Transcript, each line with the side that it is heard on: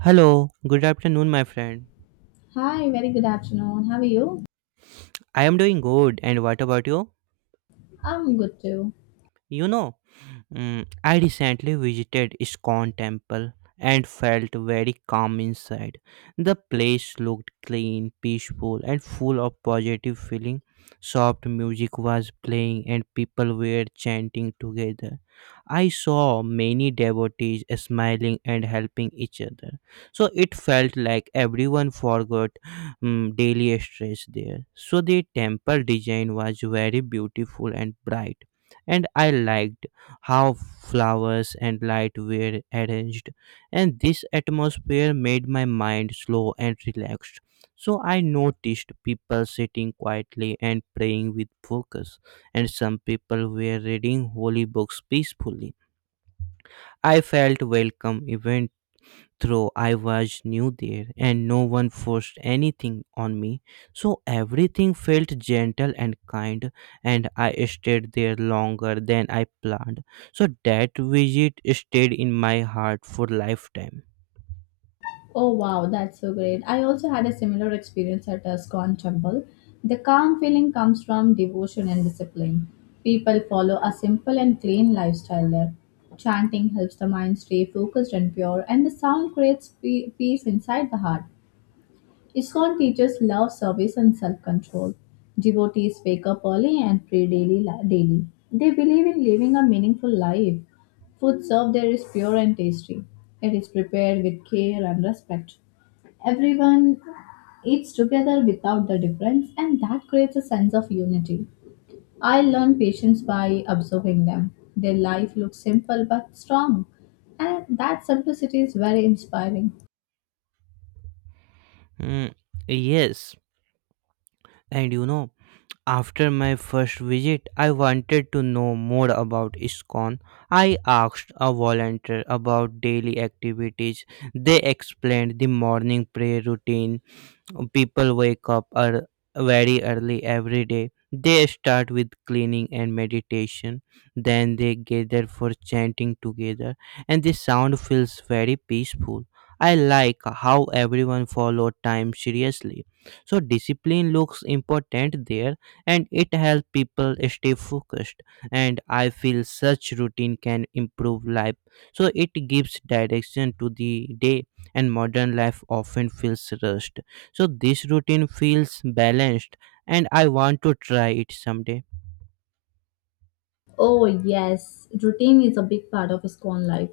right: Hello, good afternoon, my friend.
left: Hi, very good afternoon. How are you?
right: I am doing good, and what about you?
left: I'm good too.
right: You know, I recently visited Iskon temple and felt very calm inside. The place looked clean, peaceful, and full of positive feeling. Soft music was playing and people were chanting together. I saw many devotees smiling and helping each other. So it felt like everyone forgot daily stress there. So the temple design was very beautiful and bright and I liked how flowers and light were arranged, and this atmosphere made my mind slow and relaxed. So I noticed people sitting quietly and praying with focus, and some people were reading holy books peacefully. I felt welcome even though I was new there and no one forced anything on me, so everything felt gentle and kind, and I stayed there longer than I planned. So that visit stayed in my heart for lifetime.
left: Oh wow, that's so great. I also had a similar experience at a SCON temple. The calm feeling comes from devotion and discipline. People follow a simple and clean lifestyle there. Chanting helps the mind stay focused and pure, and the sound creates peace inside the heart. ISKCON teachers love, service, and self control. Devotees wake up early and pray daily. Daily. They believe in living a meaningful life. Food served there is pure and tasty. It is prepared with care and respect. Everyone eats together without the difference, and that creates a sense of unity. I learn patience by observing them. Their life looks simple but strong, and that simplicity is very inspiring.
right: Mm, yes, and you know, after my first visit, I wanted to know more about ISKCON. I asked a volunteer about daily activities. They explained the morning prayer routine. People wake up ear- very early every day. They start with cleaning and meditation. Then they gather for chanting together, and the sound feels very peaceful. I like how everyone follow time seriously. So discipline looks important there and it helps people stay focused and I feel such routine can improve life. So it gives direction to the day and modern life often feels rushed. So this routine feels balanced and I want to try it someday.
left: Oh, yes. Routine is a big part of Scone life.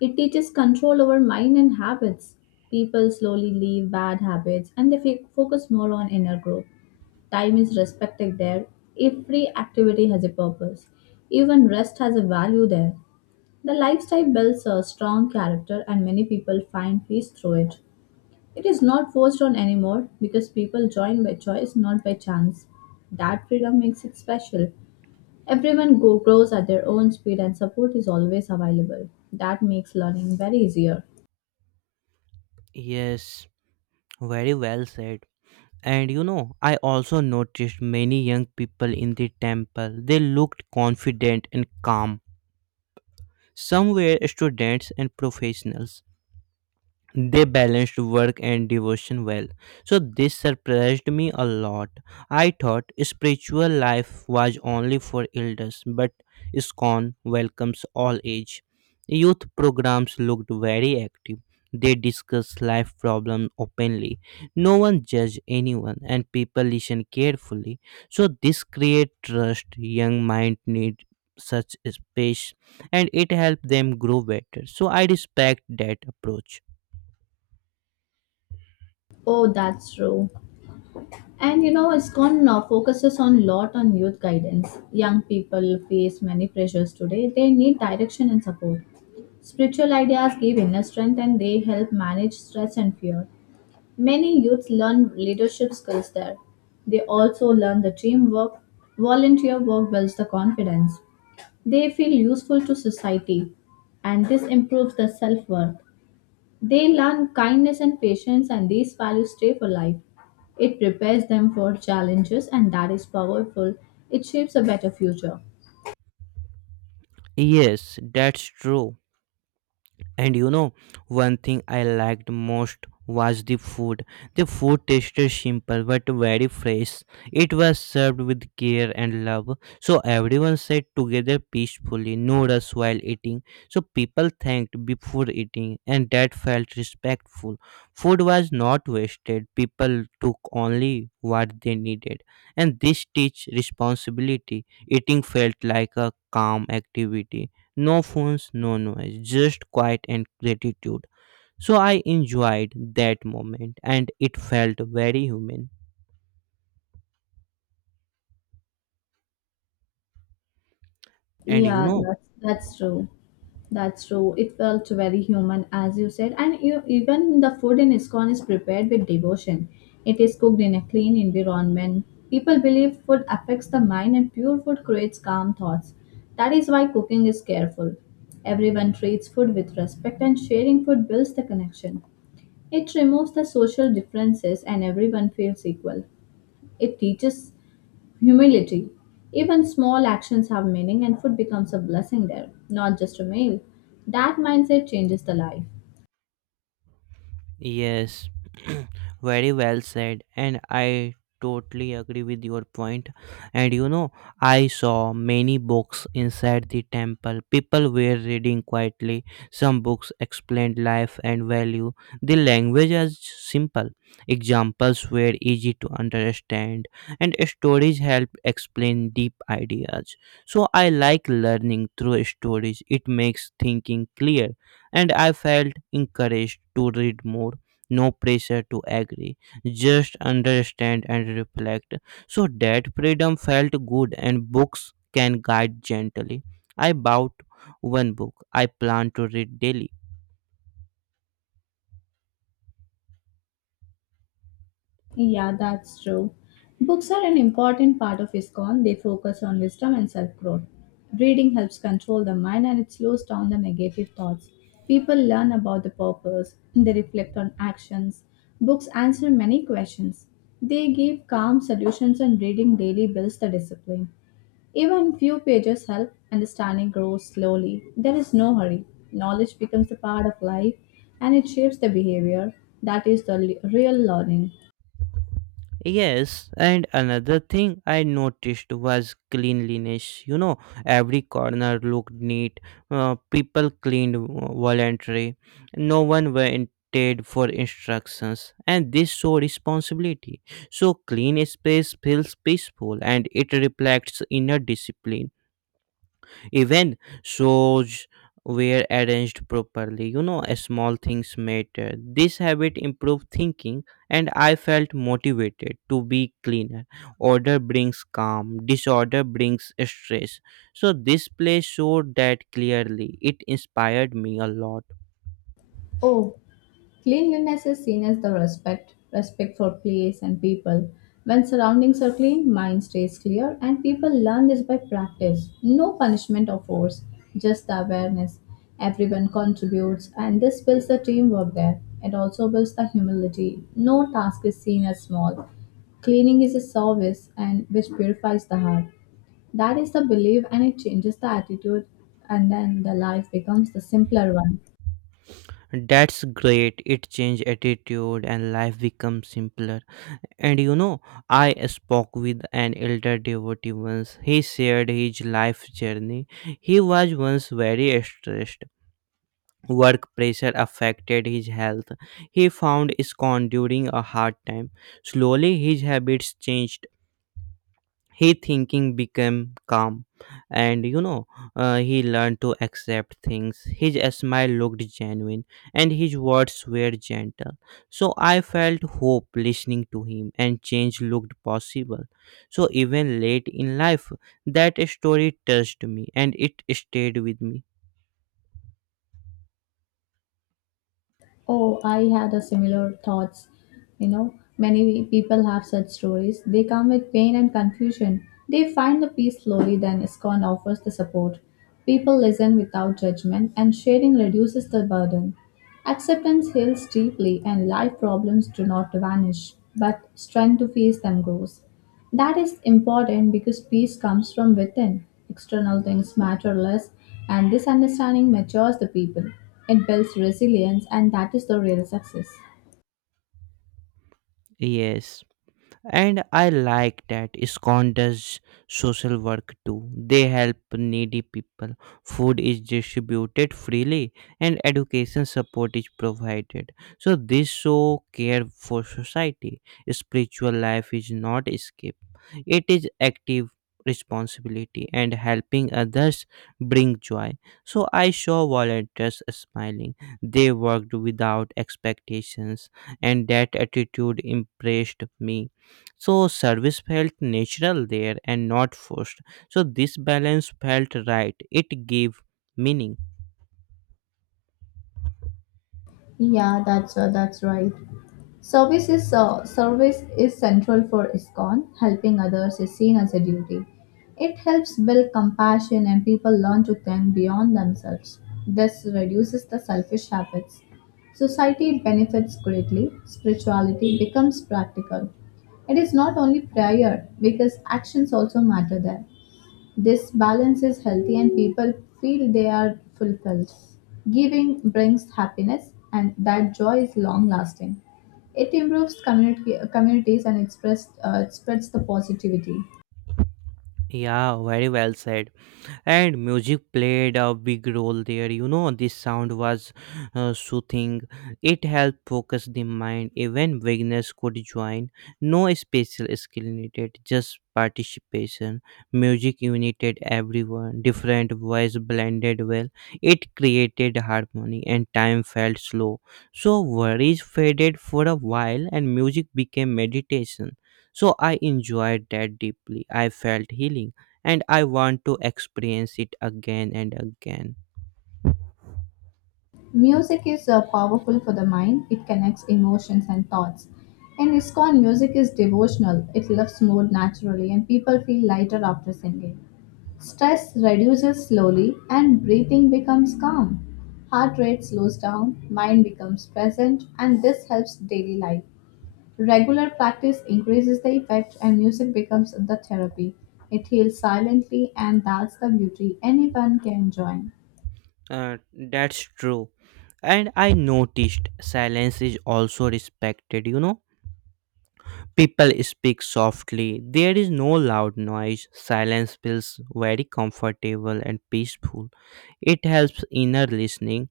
left: It teaches control over mind and habits. People slowly leave bad habits and they focus more on inner growth. Time is respected there. Every activity has a purpose. Even rest has a value there. The lifestyle builds a strong character and many people find peace through it. It is not forced on anymore because people join by choice, not by chance. That freedom makes it special. Everyone grows at their own speed and support is always available. That makes learning very easier.
right: Yes, very well said. And you know, I also noticed many young people in the temple. They looked confident and calm. Some were students and professionals, they balanced work and devotion well. So this surprised me a lot. I thought spiritual life was only for elders, but Iskon welcomes all age. Youth programs looked very active. They discussed life problems openly. No one judged anyone and people listened carefully. So this create trust young mind need such space, and it helped them grow better. So I respect that approach.
left: Oh, that's true. And you know, ISKCON now focuses on lot on youth guidance. Young people face many pressures today. They need direction and support. Spiritual ideas give inner strength and they help manage stress and fear. Many youths learn leadership skills there. They also learn the teamwork. Volunteer work builds the confidence. They feel useful to society, and this improves their self worth. They learn kindness and patience, and these values stay for life. It prepares them for challenges, and that is powerful. It shapes a better future.
right: Yes, that's true. And you know, one thing I liked most was the food. The food tasted simple but very fresh. It was served with care and love. So everyone sat together peacefully, no rush while eating. So people thanked before eating, and that felt respectful. Food was not wasted. People took only what they needed. And this teach responsibility. Eating felt like a calm activity, no phones, no noise, just quiet and gratitude. So I enjoyed that moment and it felt very human. And you
left: Yeah,
right: know,
left: that's true. That's true. It felt very human, as you said, and you, even the food in ISKCON is prepared with devotion. It is cooked in a clean environment. People believe food affects the mind, and pure food creates calm thoughts. That is why cooking is careful. Everyone treats food with respect, and sharing food builds the connection. It removes the social differences, and everyone feels equal. It teaches humility. Even small actions have meaning, and food becomes a blessing there, not just a meal. That mindset changes the life.
right: yes, very well said, and I totally agree with your point. And you know, I saw many books inside the temple. People were reading quietly. Some books explained life and value. The language was simple. Examples were easy to understand, and stories helped explain deep ideas. So I like learning through stories. It makes thinking clear and I felt encouraged to read more. No pressure to agree, just understand and reflect. So that freedom felt good, and books can guide gently. I bought one book I plan to read daily.
left: Yeah, that's true. Books are an important part of ISKCON. They focus on wisdom and self growth. Reading helps control the mind and it slows down the negative thoughts. People learn about the purpose, they reflect on actions. Books answer many questions. They give calm solutions, and reading daily builds the discipline. Even few pages help, understanding grows slowly. There is no hurry. Knowledge becomes a part of life and it shapes the behavior. That is the real learning.
right: Yes, and another thing I noticed was cleanliness. You know, every corner looked neat. People cleaned voluntarily. No one waited for instructions, and this showed responsibility. So, clean space feels peaceful, and it reflects inner discipline. Even shows were arranged properly. You know, small things matter. This habit improved thinking, and I felt motivated to be cleaner. Order brings calm, disorder brings stress. So, this play showed that clearly. It inspired me a lot.
left: Oh, cleanliness is seen as the respect, respect for place and people. When surroundings are clean, mind stays clear, and people learn this by practice. No punishment or force, just the awareness. Everyone contributes, and this builds the teamwork there. It also builds the humility. No task is seen as small. Cleaning is a service, and which purifies the heart. That is the belief, and it changes the attitude, and then the life becomes the simpler one.
right: That's great. It changed attitude, and life becomes simpler. And you know, I spoke with an elder devotee once. He shared his life journey. He was once very stressed. Work pressure affected his health. He found scorn during a hard time. Slowly, his habits changed. He thinking became calm, and he learned to accept things. His smile looked genuine, and his words were gentle. So I felt hope listening to him, and change looked possible. So even late in life, that story touched me, and it stayed with me.
left: Oh, I had a similar thoughts. You know, many people have such stories. They come with pain and confusion. They find the peace slowly, then ISKCON offers the support. People listen without judgment, and sharing reduces the burden. Acceptance heals deeply, and life problems do not vanish, but strength to face them grows. That is important because peace comes from within. External things matter less, and this understanding matures the people. It builds resilience, and that is the real success.
right: Yes. And I like that ISKCON does social work too. They help needy people. Food is distributed freely and education support is provided. So this show care for society. Spiritual life is not escape. It is active responsibility and helping others bring joy. So I saw volunteers smiling. They worked without expectations and that attitude impressed me, so service felt natural there and not forced. So this balance felt right. It gave meaning.
left: Yeah, that's right. Service is central for ISKCON. Helping others is seen as a duty. It helps build compassion and people learn to think beyond themselves. This reduces the selfish habits. Society benefits greatly. Spirituality becomes practical. It is not only prayer because actions also matter there. This balance is healthy and people feel they are fulfilled. Giving brings happiness and that joy is long lasting. It improves community, communities and it spreads the positivity.
right: Yeah, very well said. And music played a big role there. You know, this sound was soothing. It helped focus the mind. Even beginners could join, no special skill needed, just participation. Music united everyone, different voice blended well. It created harmony and time felt slow. So worries faded for a while and music became meditation. So I enjoyed that deeply, I felt healing, and I want to experience it again and again.
left: Music is powerful for the mind, it connects emotions and thoughts. In ISKCON, music is devotional, it lifts mood naturally, and people feel lighter after singing. Stress reduces slowly and breathing becomes calm. Heart rate slows down, mind becomes present, and this helps daily life. Regular practice increases the effect, and music becomes the therapy. It heals silently, and that's the beauty anyone can join.
right: That's true. And I noticed silence is also respected, you know. People speak softly, there is no loud noise. Silence feels very comfortable and peaceful. It helps inner listening.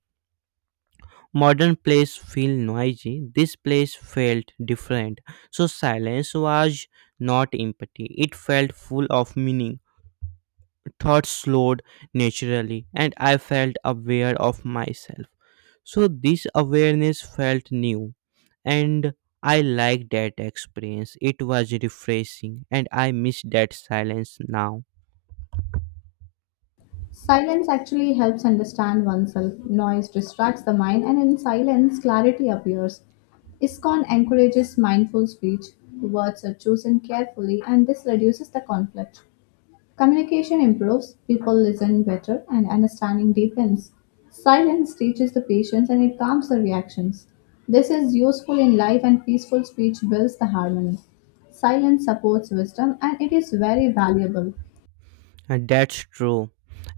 right: Modern plays feel noisy. This place felt different. So silence was not empty. It felt full of meaning. Thoughts slowed naturally, and I felt aware of myself. So, this awareness felt new, and I liked that experience. It was refreshing, and I miss that silence now.
left: Silence actually helps understand oneself. Noise distracts the mind, and in silence, clarity appears. ISKCON encourages mindful speech. Words are chosen carefully, and this reduces the conflict. Communication improves, people listen better, and understanding deepens. Silence teaches the patience and it calms the reactions. This is useful in life, and peaceful speech builds the harmony. Silence supports wisdom, and it is very valuable.
right: And that's true.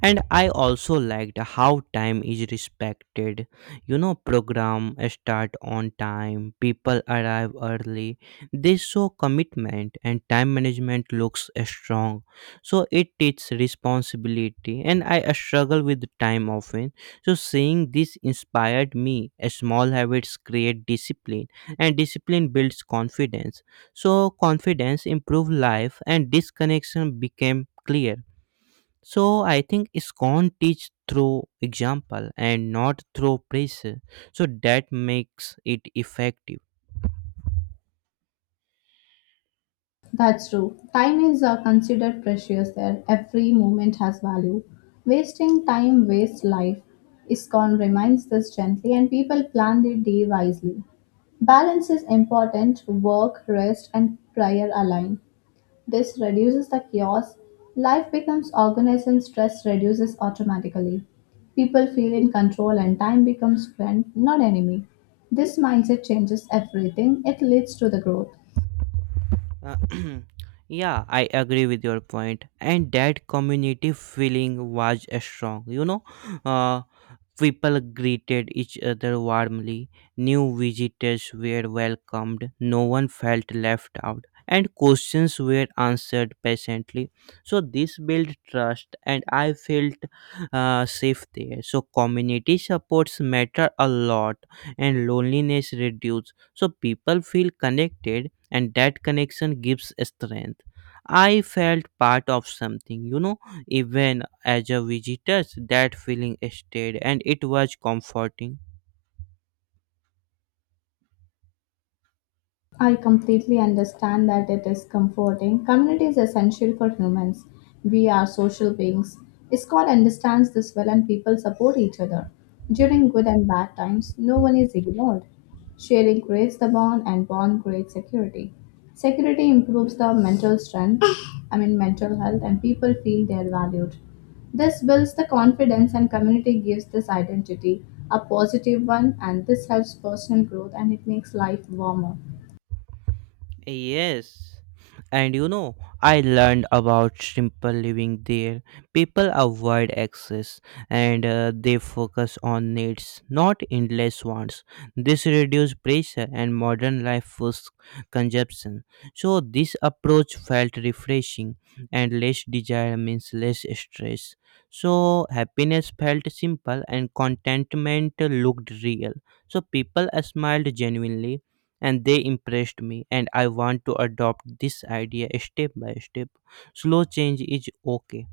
right: And I also liked how time is respected. You know, program start on time, people arrive early. They show commitment and time management looks strong. So it teaches responsibility and I struggle with time often. So seeing this inspired me. Small habits create discipline and discipline builds confidence. So confidence improve life and this connection became clear. So I think ISKCON teach through example and not through pressure. So that makes it effective.
left: That's true. Time is considered precious there. Every moment has value. Wasting time wastes life. ISKCON reminds this gently, and people plan their day wisely. Balance is important. Work, rest, and prayer align. This reduces the chaos. Life becomes organized, and stress reduces automatically. People feel in control, and time becomes friend, not enemy. This mindset changes everything. It leads to the growth.
right: Uh, yeah, I agree with your point. And that community feeling was strong. Uh, People greeted each other warmly. New visitors were welcomed. No one felt left out. And questions were answered patiently. So this built trust, and I felt safe there. So community supports matter a lot, and loneliness reduced. So people feel connected and that connection gives strength. I felt part of something, you know, even as a visitor, that feeling stayed and it was comforting.
left: I completely understand that it is comforting. Community is essential for humans. We are social beings. ISKCON understands this well and people support each other. During good and bad times, no one is ignored. Sharing creates the bond and bond creates security. Security improves the mental strength, I mean mental health, and people feel they are valued. This builds the confidence and community gives this identity a positive one and this helps personal growth and it makes life warmer.
right: Yes. And you know, I learned about simple living there. People avoid excess and they focus on needs, not endless wants. This reduces pressure and modern life foods consumption. So, this approach felt refreshing and less desire means less stress. So, happiness felt simple and contentment looked real. So, people smiled genuinely and they impressed me, and I want to adopt this idea step by step. Slow change is okay.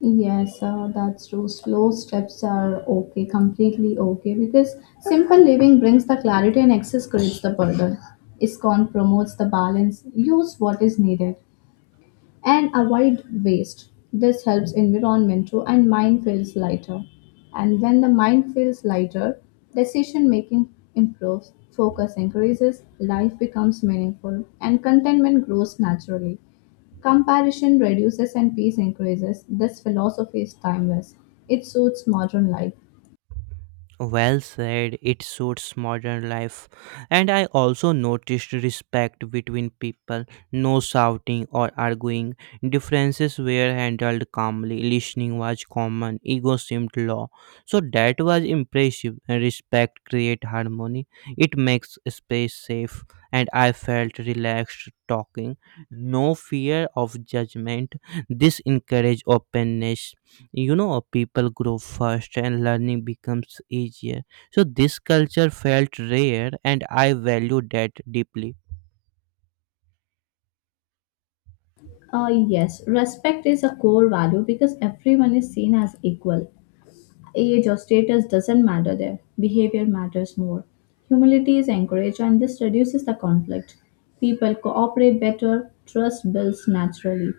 left: Yes, that's true. Slow steps are okay, completely okay, because simple living brings the clarity and excess creates the burden. ISKCON promotes the balance, use what is needed and avoid waste. This helps environment too, and mind feels lighter. And when the mind feels lighter, decision making improves, focus increases, life becomes meaningful, and contentment grows naturally. Comparison reduces and peace increases. This philosophy is timeless. It suits modern life.
right: Well said, it suits modern life. And I also noticed respect between people, no shouting or arguing. Differences were handled calmly, listening was common, ego seemed low. So that was impressive. Respect creates harmony, it makes space safe, and I felt relaxed talking. No fear of judgment. This encouraged openness. You know, people grow fast and learning becomes easier. So this culture felt rare and I value that deeply.
left: Yes, respect is a core value because everyone is seen as equal. Age or status doesn't matter there. Behavior matters more. Humility is encouraged and this reduces the conflict. People cooperate better, trust builds naturally.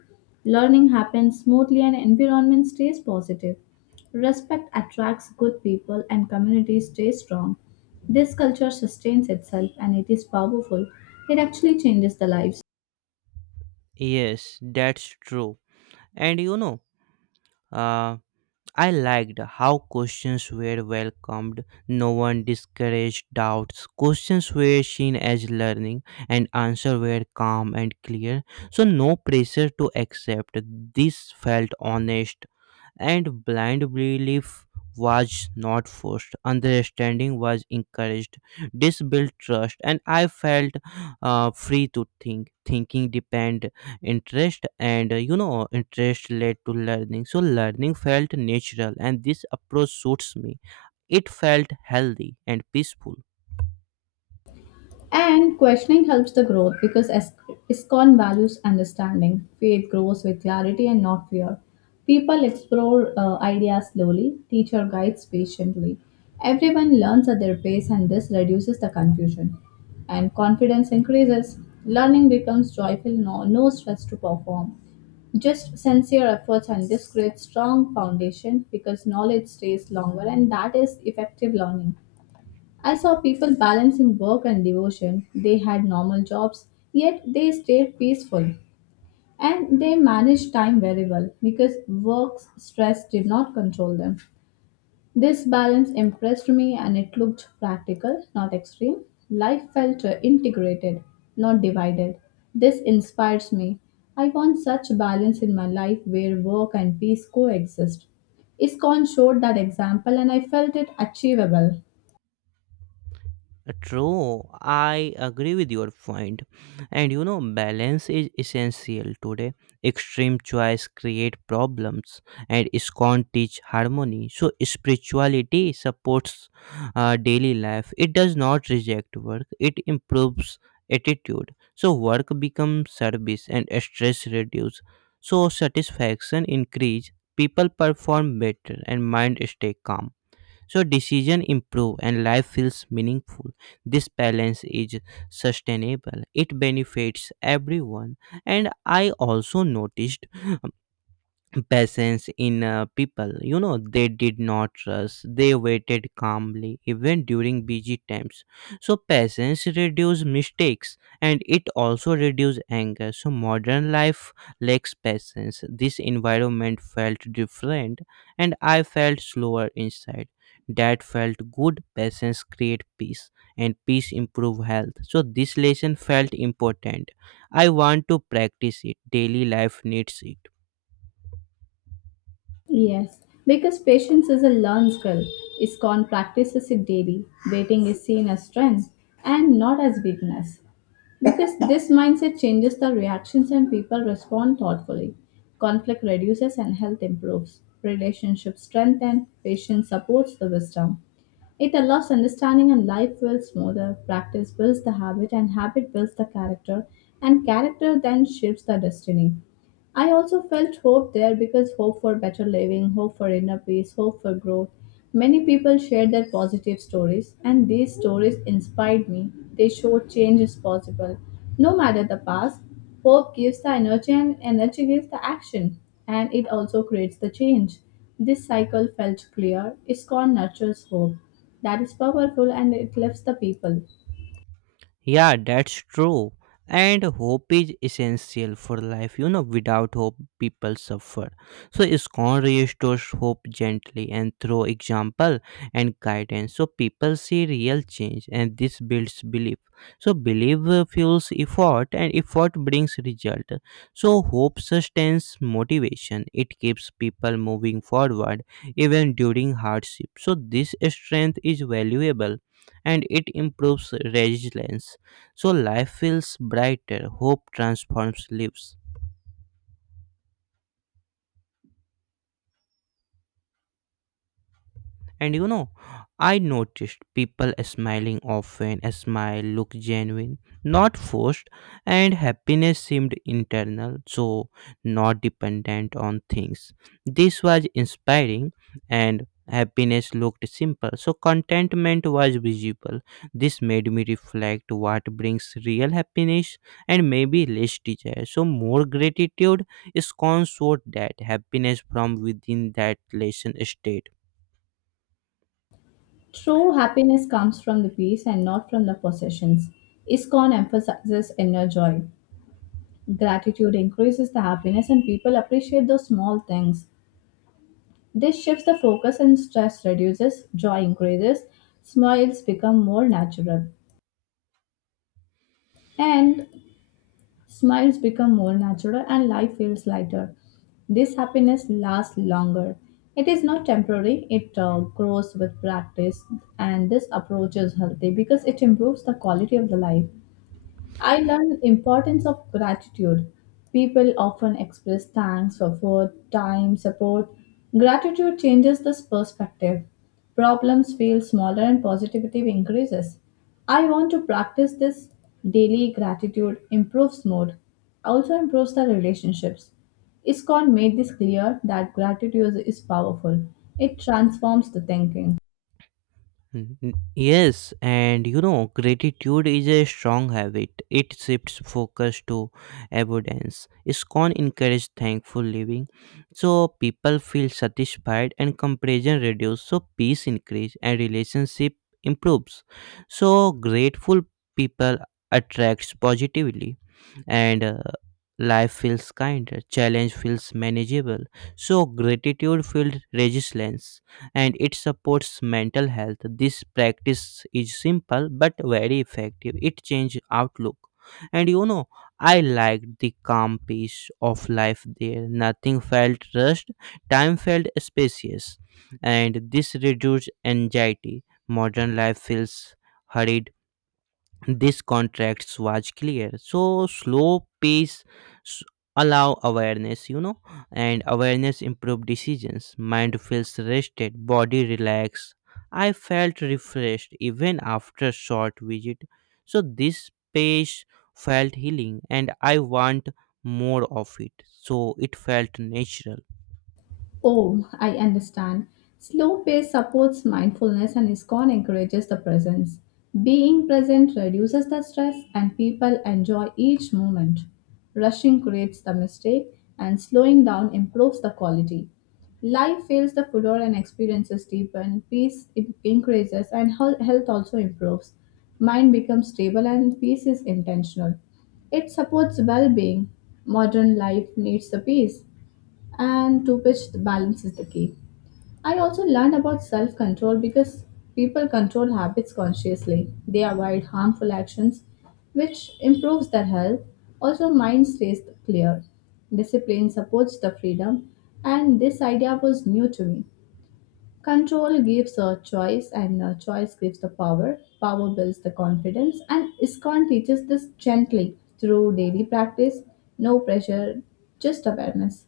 left: Learning happens smoothly and environment stays positive. Respect attracts good people and communities stay strong. This culture sustains itself and it is powerful. It actually changes the lives.
right: Yes, that's true. And uh, I liked how questions were welcomed. No one discouraged doubts, questions were seen as learning, and answers were calm and clear. So no pressure to accept, this felt honest. And blind belief was not forced, understanding was encouraged. This built trust and I felt free to think. Thinking depend interest, and interest led to learning. So learning felt natural and this approach suits me. It felt healthy and peaceful.
left: And questioning helps the growth because ISKCON values understanding. Faith grows with clarity and not fear. People explore ideas slowly, teacher guides patiently. Everyone learns at their pace, and this reduces the confusion. And confidence increases. Learning becomes joyful, no stress to perform. Just sincere efforts, and this creates strong foundation because knowledge stays longer, and that is effective learning. I saw people balancing work and devotion. They had normal jobs, yet they stayed peaceful and they managed time very well because work stress did not control them. This balance impressed me and it looked practical, not extreme. Life felt integrated, not divided. This inspires me. I want such balance in my life where work and peace coexist. ISKCON showed that example and I felt it achievable.
right: True, I agree with your point. And you know, balance is essential today. Extreme choice create problems, and scorn teach harmony. So spirituality supports daily life. It does not reject work. It improves attitude. So work becomes service, and stress reduce. So satisfaction increase. People perform better, and mind stay calm. So decision improve and life feels meaningful. This balance is sustainable, it benefits everyone. And I also noticed patience in people. You know, they did not rush. They waited calmly, even during busy times. So patience reduces mistakes and it also reduces anger. So modern life lacks patience. This environment felt different and I felt slower inside. That felt good. Patience create peace and peace improve health. So this lesson felt important. I want to practice it. Daily life needs it.
left: Yes, because patience is a learned skill. ISKCON practices it daily. Waiting is seen as strength and not as weakness. Because this mindset changes the reactions and people respond thoughtfully. Conflict reduces and health improves. Relationships strengthen, patience supports the wisdom. It allows understanding and life feels smoother. Practice builds the habit, and habit builds the character, and character then shapes the destiny. I also felt hope there because hope for better living, hope for inner peace, hope for growth. Many people shared their positive stories, and these stories inspired me. They showed change is possible. No matter the past, hope gives the energy, and energy gives the action, and it also creates the change. This cycle felt clear. Iskcon nurtures hope. That is powerful and it lifts the people.
right: Yeah, that's true. And hope is essential for life. You know, without hope, people suffer. So, ISKCON restores hope gently and through example and guidance. So, people see real change and this builds belief. So, belief fuels effort and effort brings result. So, hope sustains motivation. It keeps people moving forward even during hardship. So, this strength is valuable and it improves resilience. So life feels brighter, hope transforms lives. And you know, I noticed people smiling often. A smile looked genuine, not forced, and happiness seemed internal, so not dependent on things. This was inspiring, and happiness looked simple, so contentment was visible. This made me reflect what brings real happiness and maybe less desire. So, more gratitude is consort that happiness from within that lesson state.
left: True happiness comes from the peace and not from the possessions. ISKCON emphasizes inner joy. Gratitude increases the happiness and people appreciate those small things. This shifts the focus and stress reduces, joy increases, smiles become more natural. And smiles become more natural and life feels lighter. This happiness lasts longer. It is not temporary, it grows with practice, and this approach is healthy because it improves the quality of the life. I learned importance of gratitude. People often express thanks for food, time, support. Gratitude changes this perspective. Problems feel smaller and positivity increases. I want to practice this daily gratitude improves mood, also improves the relationships. ISKCON made this clear that gratitude is powerful. It transforms the thinking.
right: Yes, and you know, gratitude is a strong habit. It shifts focus to abundance. Scorn encourages thankful living, so people feel satisfied and comparison reduces, so peace increases and relationship improves. So grateful people attracts positively and life feels kind, challenge feels manageable, so gratitude feels resilience and it supports mental health. This practice is simple but very effective. It changes outlook. And you know, I liked the calm peace of life there. Nothing felt rushed, time felt spacious, and this reduced anxiety. Modern life feels hurried. This contrast was clear. So slow pace s- allow awareness, you know, and awareness improve decisions. Mind feels rested, body relaxed. I felt refreshed even after short visit. So this pace felt healing and I want more of it, so it felt natural.
left: Oh, I understand. Slow pace supports mindfulness and ISKCON encourages the presence. Being present reduces the stress and people enjoy each moment. Rushing creates the mistake and slowing down improves the quality. Life feels the fuller, and experiences deepen, increases, and health also improves. Mind becomes stable and peace is intentional. It supports well being. Modern life needs the peace and to which the balance is the key. I also learned about self control because people control habits consciously. They avoid harmful actions, which improves their health. Also, mind stays clear. Discipline supports the freedom, and this idea was new to me. Control gives a choice, and a choice gives the power. Power builds the confidence, and ISKCON teaches this gently through daily practice. No pressure, just awareness.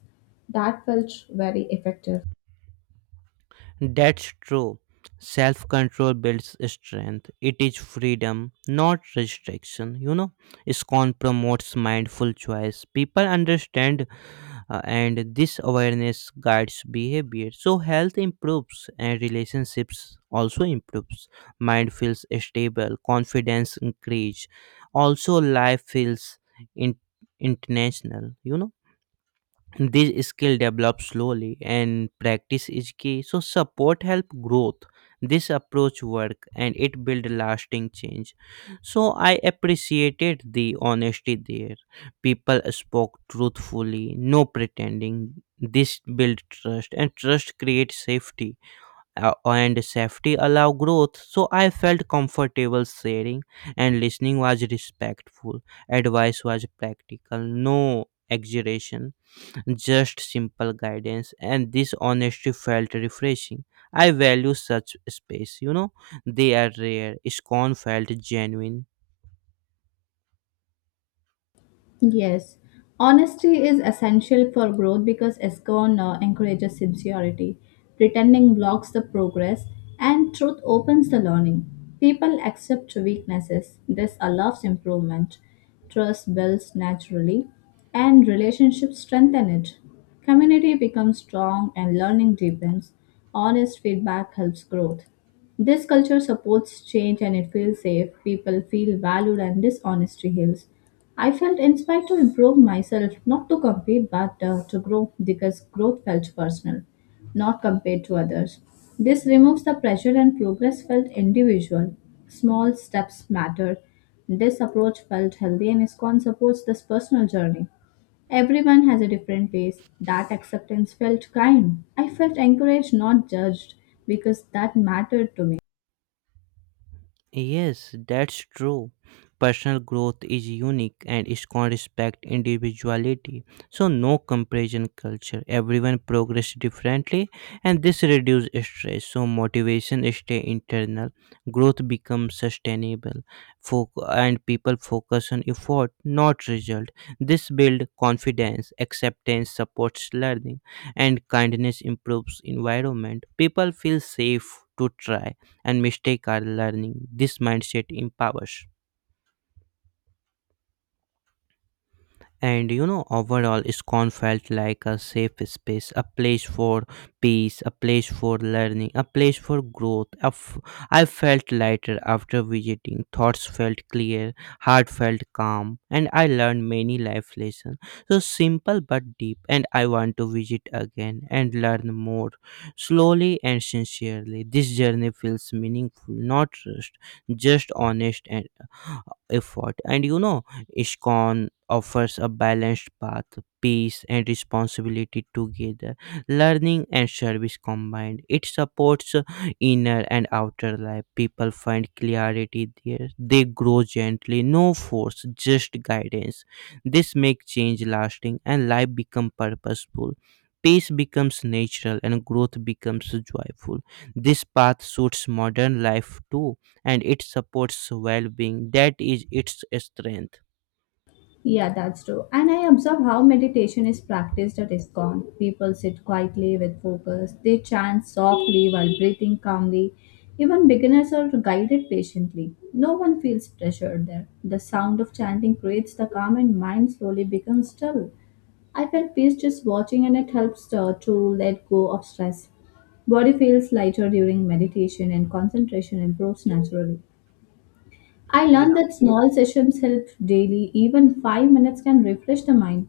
left: That felt very effective.
right: That's true. Self control builds strength. It is freedom, not restriction. You know, ISKCON promotes mindful choice. People understand, and this awareness guides behavior. So, health improves and relationships also improves. Mind feels stable, confidence increase. Also, life feels in- intentional, you know. This skill develops slowly and practice is key. So support help growth. This approach work and it build lasting change. So I appreciated the honesty there. People spoke truthfully, no pretending. This build trust and trust creates safety, and safety allow growth. So I felt comfortable sharing and listening was respectful. Advice was practical, no exaggeration, just simple guidance, and this honesty felt refreshing. I value such space, you know, they are rare. Scorn felt genuine.
left: Yes, honesty is essential for growth because SCON encourages sincerity. Pretending blocks the progress, and truth opens the learning. People accept weaknesses. This allows improvement. Trust builds naturally, and relationships strengthen it. Community becomes strong, and learning deepens. Honest feedback helps growth. This culture supports change and it feels safe. People feel valued, and this honesty heals. I felt inspired to improve myself, not to compete, but to grow because growth felt personal, not compared to others. This removes the pressure and progress felt individual. Small steps mattered. This approach felt healthy and ISKCON supports this personal journey. Everyone has a different pace. That acceptance felt kind. I felt encouraged, not judged, because that mattered to me.
right: Yes, that's true. Personal growth is unique and it can respect individuality. So no comparison culture. Everyone progress differently and this reduces stress. So motivation stay internal. Growth becomes sustainable. And people focus on effort, not result. This builds confidence, acceptance supports learning, and kindness improves environment. People feel safe to try and mistakes are learning. This mindset empowers. And you know, overall, ISKCON felt like a safe space, a place for peace, a place for learning, a place for growth. I felt lighter after visiting, thoughts felt clear, heart felt calm, and I learned many life lessons. So simple but deep, and I want to visit again and learn more, slowly and sincerely. This journey feels meaningful, not rushed, just honest and uh, effort. And you know, ISKCON offers a balanced path, peace and responsibility together, learning and service combined. It supports inner and outer life. People find clarity there. They grow gently, no force, just guidance. This makes change lasting and life become purposeful. Peace becomes natural and growth becomes joyful. This path suits modern life too, and it supports well being. That is its strength.
left: Yeah, that's true. And I observe how meditation is practiced at ISKCON. People sit quietly with focus, they chant softly while breathing calmly. Even beginners are guided patiently. No one feels pressured there. The sound of chanting creates the calm, and mind slowly becomes still. I felt peace just watching, and it helps to let go of stress. Body feels lighter during meditation, and concentration improves naturally. I
right: Yeah,
left: learned that small sessions help daily, even 5 minutes can refresh the mind.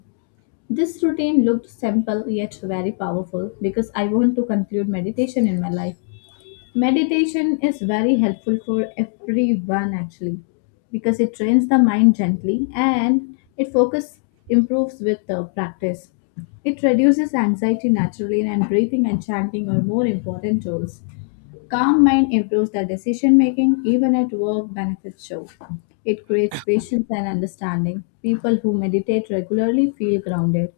left: This routine looked simple yet very powerful because I want to conclude meditation in my life. Meditation is very helpful for everyone actually because it trains the mind gently and it focus improves with the practice. It reduces anxiety naturally and breathing and chanting are more important tools. Calm mind improves the decision making, even at work, benefits show. It creates patience and understanding. People who meditate regularly feel grounded.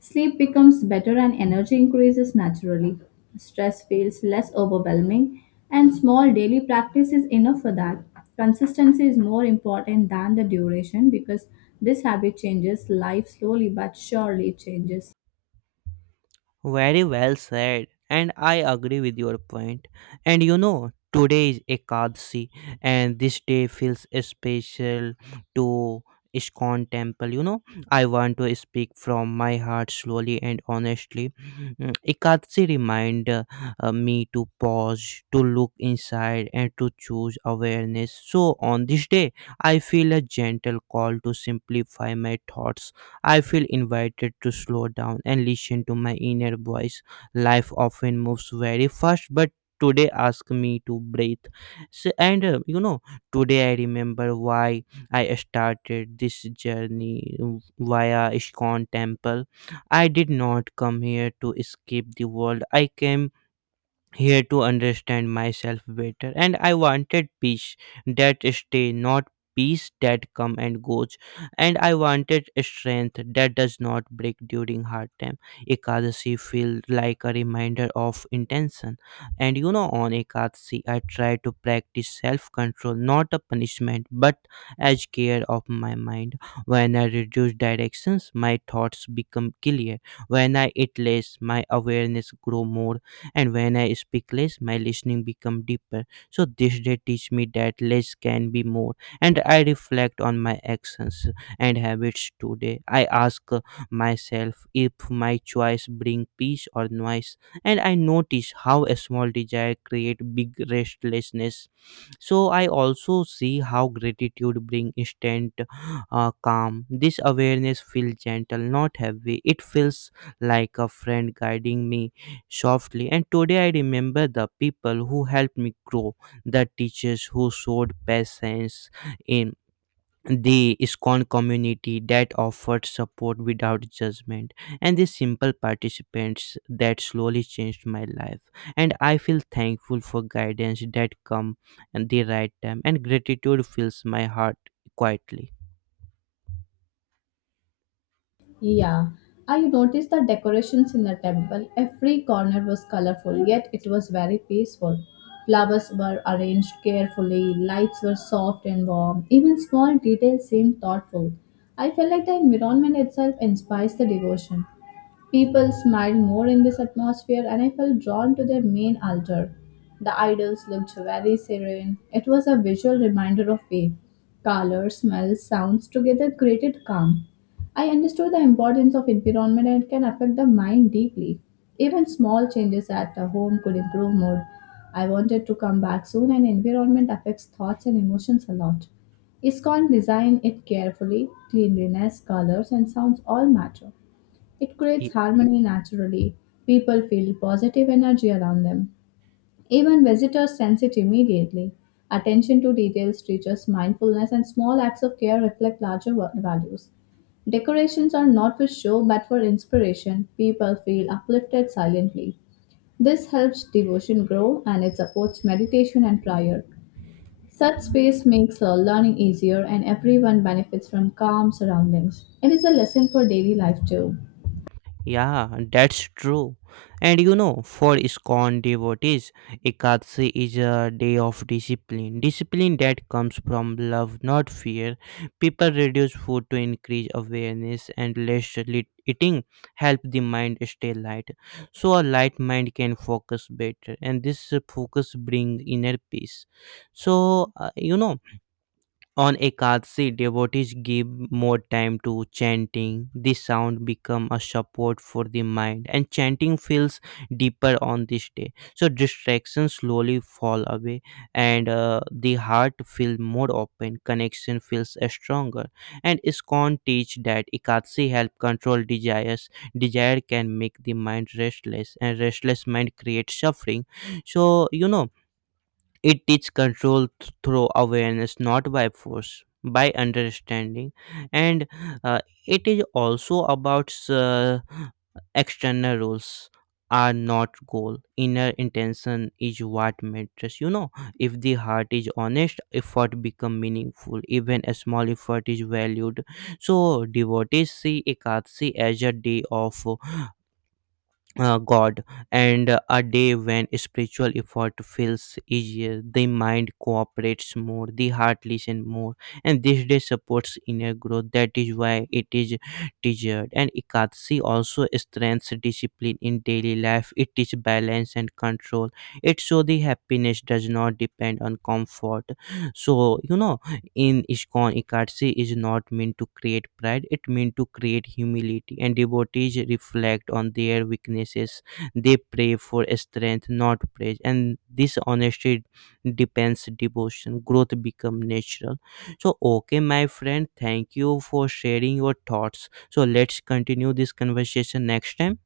left: Sleep becomes better and energy increases naturally. Stress feels less overwhelming, and small daily practice is enough for that. Consistency is more important than the duration because this habit changes life slowly but surely changes.
right: very well said. And I agree with your point. And you know, today is Ekadasi, and this day feels special to Iskon temple. You know, I want to speak from my heart slowly and honestly. Mm, Ekadasi remind me to pause, to look inside, and to choose awareness. So on this day, I feel a gentle call to simplify my thoughts. I feel invited to slow down and listen to my inner voice. Life often moves very fast, but today asked me to breathe. So, and you know, today I remember why I started this journey via Ishkon Temple. I did not come here to escape the world. I came here to understand myself better, and I wanted peace that stay, not peace that come and goes, and I wanted strength that does not break during hard time. Ekadasi feel like a reminder of intention. And you know, on Ekadasi I try to practice self control, not a punishment but as care of my mind. When I reduce directions, my thoughts become clear. When I eat less, my awareness grow more, and when I speak less, my listening become deeper. So this day teach me that less can be more, and I reflect on my actions and habits today. I ask myself if my choice bring peace or noise, and I notice how a small desire create big restlessness. So I also see how gratitude bring instant calm. This awareness feels gentle, not heavy. It feels like a friend guiding me softly. And today I remember the people who helped me grow, the teachers who showed patience in the ISKCON community that offered support without judgment, and the simple participants that slowly changed my life. And I feel thankful for guidance that come at the right time, and gratitude fills my heart quietly.
left: Yeah, I noticed the decorations in the temple. Every corner was colorful, yet it was very peaceful. Flowers were arranged carefully, lights were soft and warm, even small details seemed thoughtful. I felt like the environment itself inspires the devotion. People smiled more in this atmosphere, and I felt drawn to their main altar. The idols looked very serene. It was a visual reminder of faith. Colors, smells, sounds together created calm. I understood the importance of environment and it can affect the mind deeply. Even small changes at the home could improve mood. I wanted to come back soon, and environment affects thoughts and emotions a lot. ISKCON designed it carefully, cleanliness, colors, and sounds all matter. It creates harmony naturally. People feel positive energy around them. Even visitors sense it immediately. Attention to details teaches mindfulness, and small acts of care reflect larger values. Decorations are not for show but for inspiration. People feel uplifted silently. This helps devotion grow and it supports meditation and prayer. Such space makes learning easier and everyone benefits from calm surroundings. It is a lesson for daily life too.
right: Yeah, that's true. And you know, for ISKCON devotees, Ekadashi is a day of discipline. Discipline that comes from love, not fear. People reduce food to increase awareness, and eating help the mind stay light. So a light mind can focus better, and this focus bring inner peace. So you know. On Ekadasi, devotees give more time to chanting. This sound become a support for the mind, and chanting feels deeper on this day. So distractions slowly fall away, and the heart feels more open. Connection feels stronger, and ISKCON teach that Ekadasi help control desires. Desire can make the mind restless, and restless mind creates suffering. So you know, it is controlled through awareness, not by force, by understanding. And uh, it is also about external rules are not goal, inner intention is what matters, you know. If the heart is honest, effort become meaningful. Even a small effort is valued. So devotees see Ekadasi as a day of God, and a day when spiritual effort feels easier, the mind cooperates more, the heart listens more, and this day supports inner growth. That is why it is treasured. And Ekadasi also strengthens discipline in daily life. It is balance and control. It so the happiness does not depend on comfort. So, you know, in Iskon, Ekadasi is not meant to create pride, it meant to create humility. And devotees reflect on their weaknesses. They pray for strength, not praise. And this honesty depends devotion. Growth become natural. So, okay, my friend, thank you for sharing your thoughts. So, let's continue this conversation next time.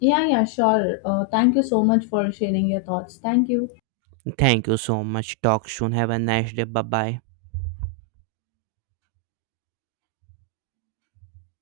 left: Yeah, yeah, sure. Thank you so much for sharing your thoughts. Thank you.
right: Thank you so much. Talk soon. Have a nice day. Bye bye.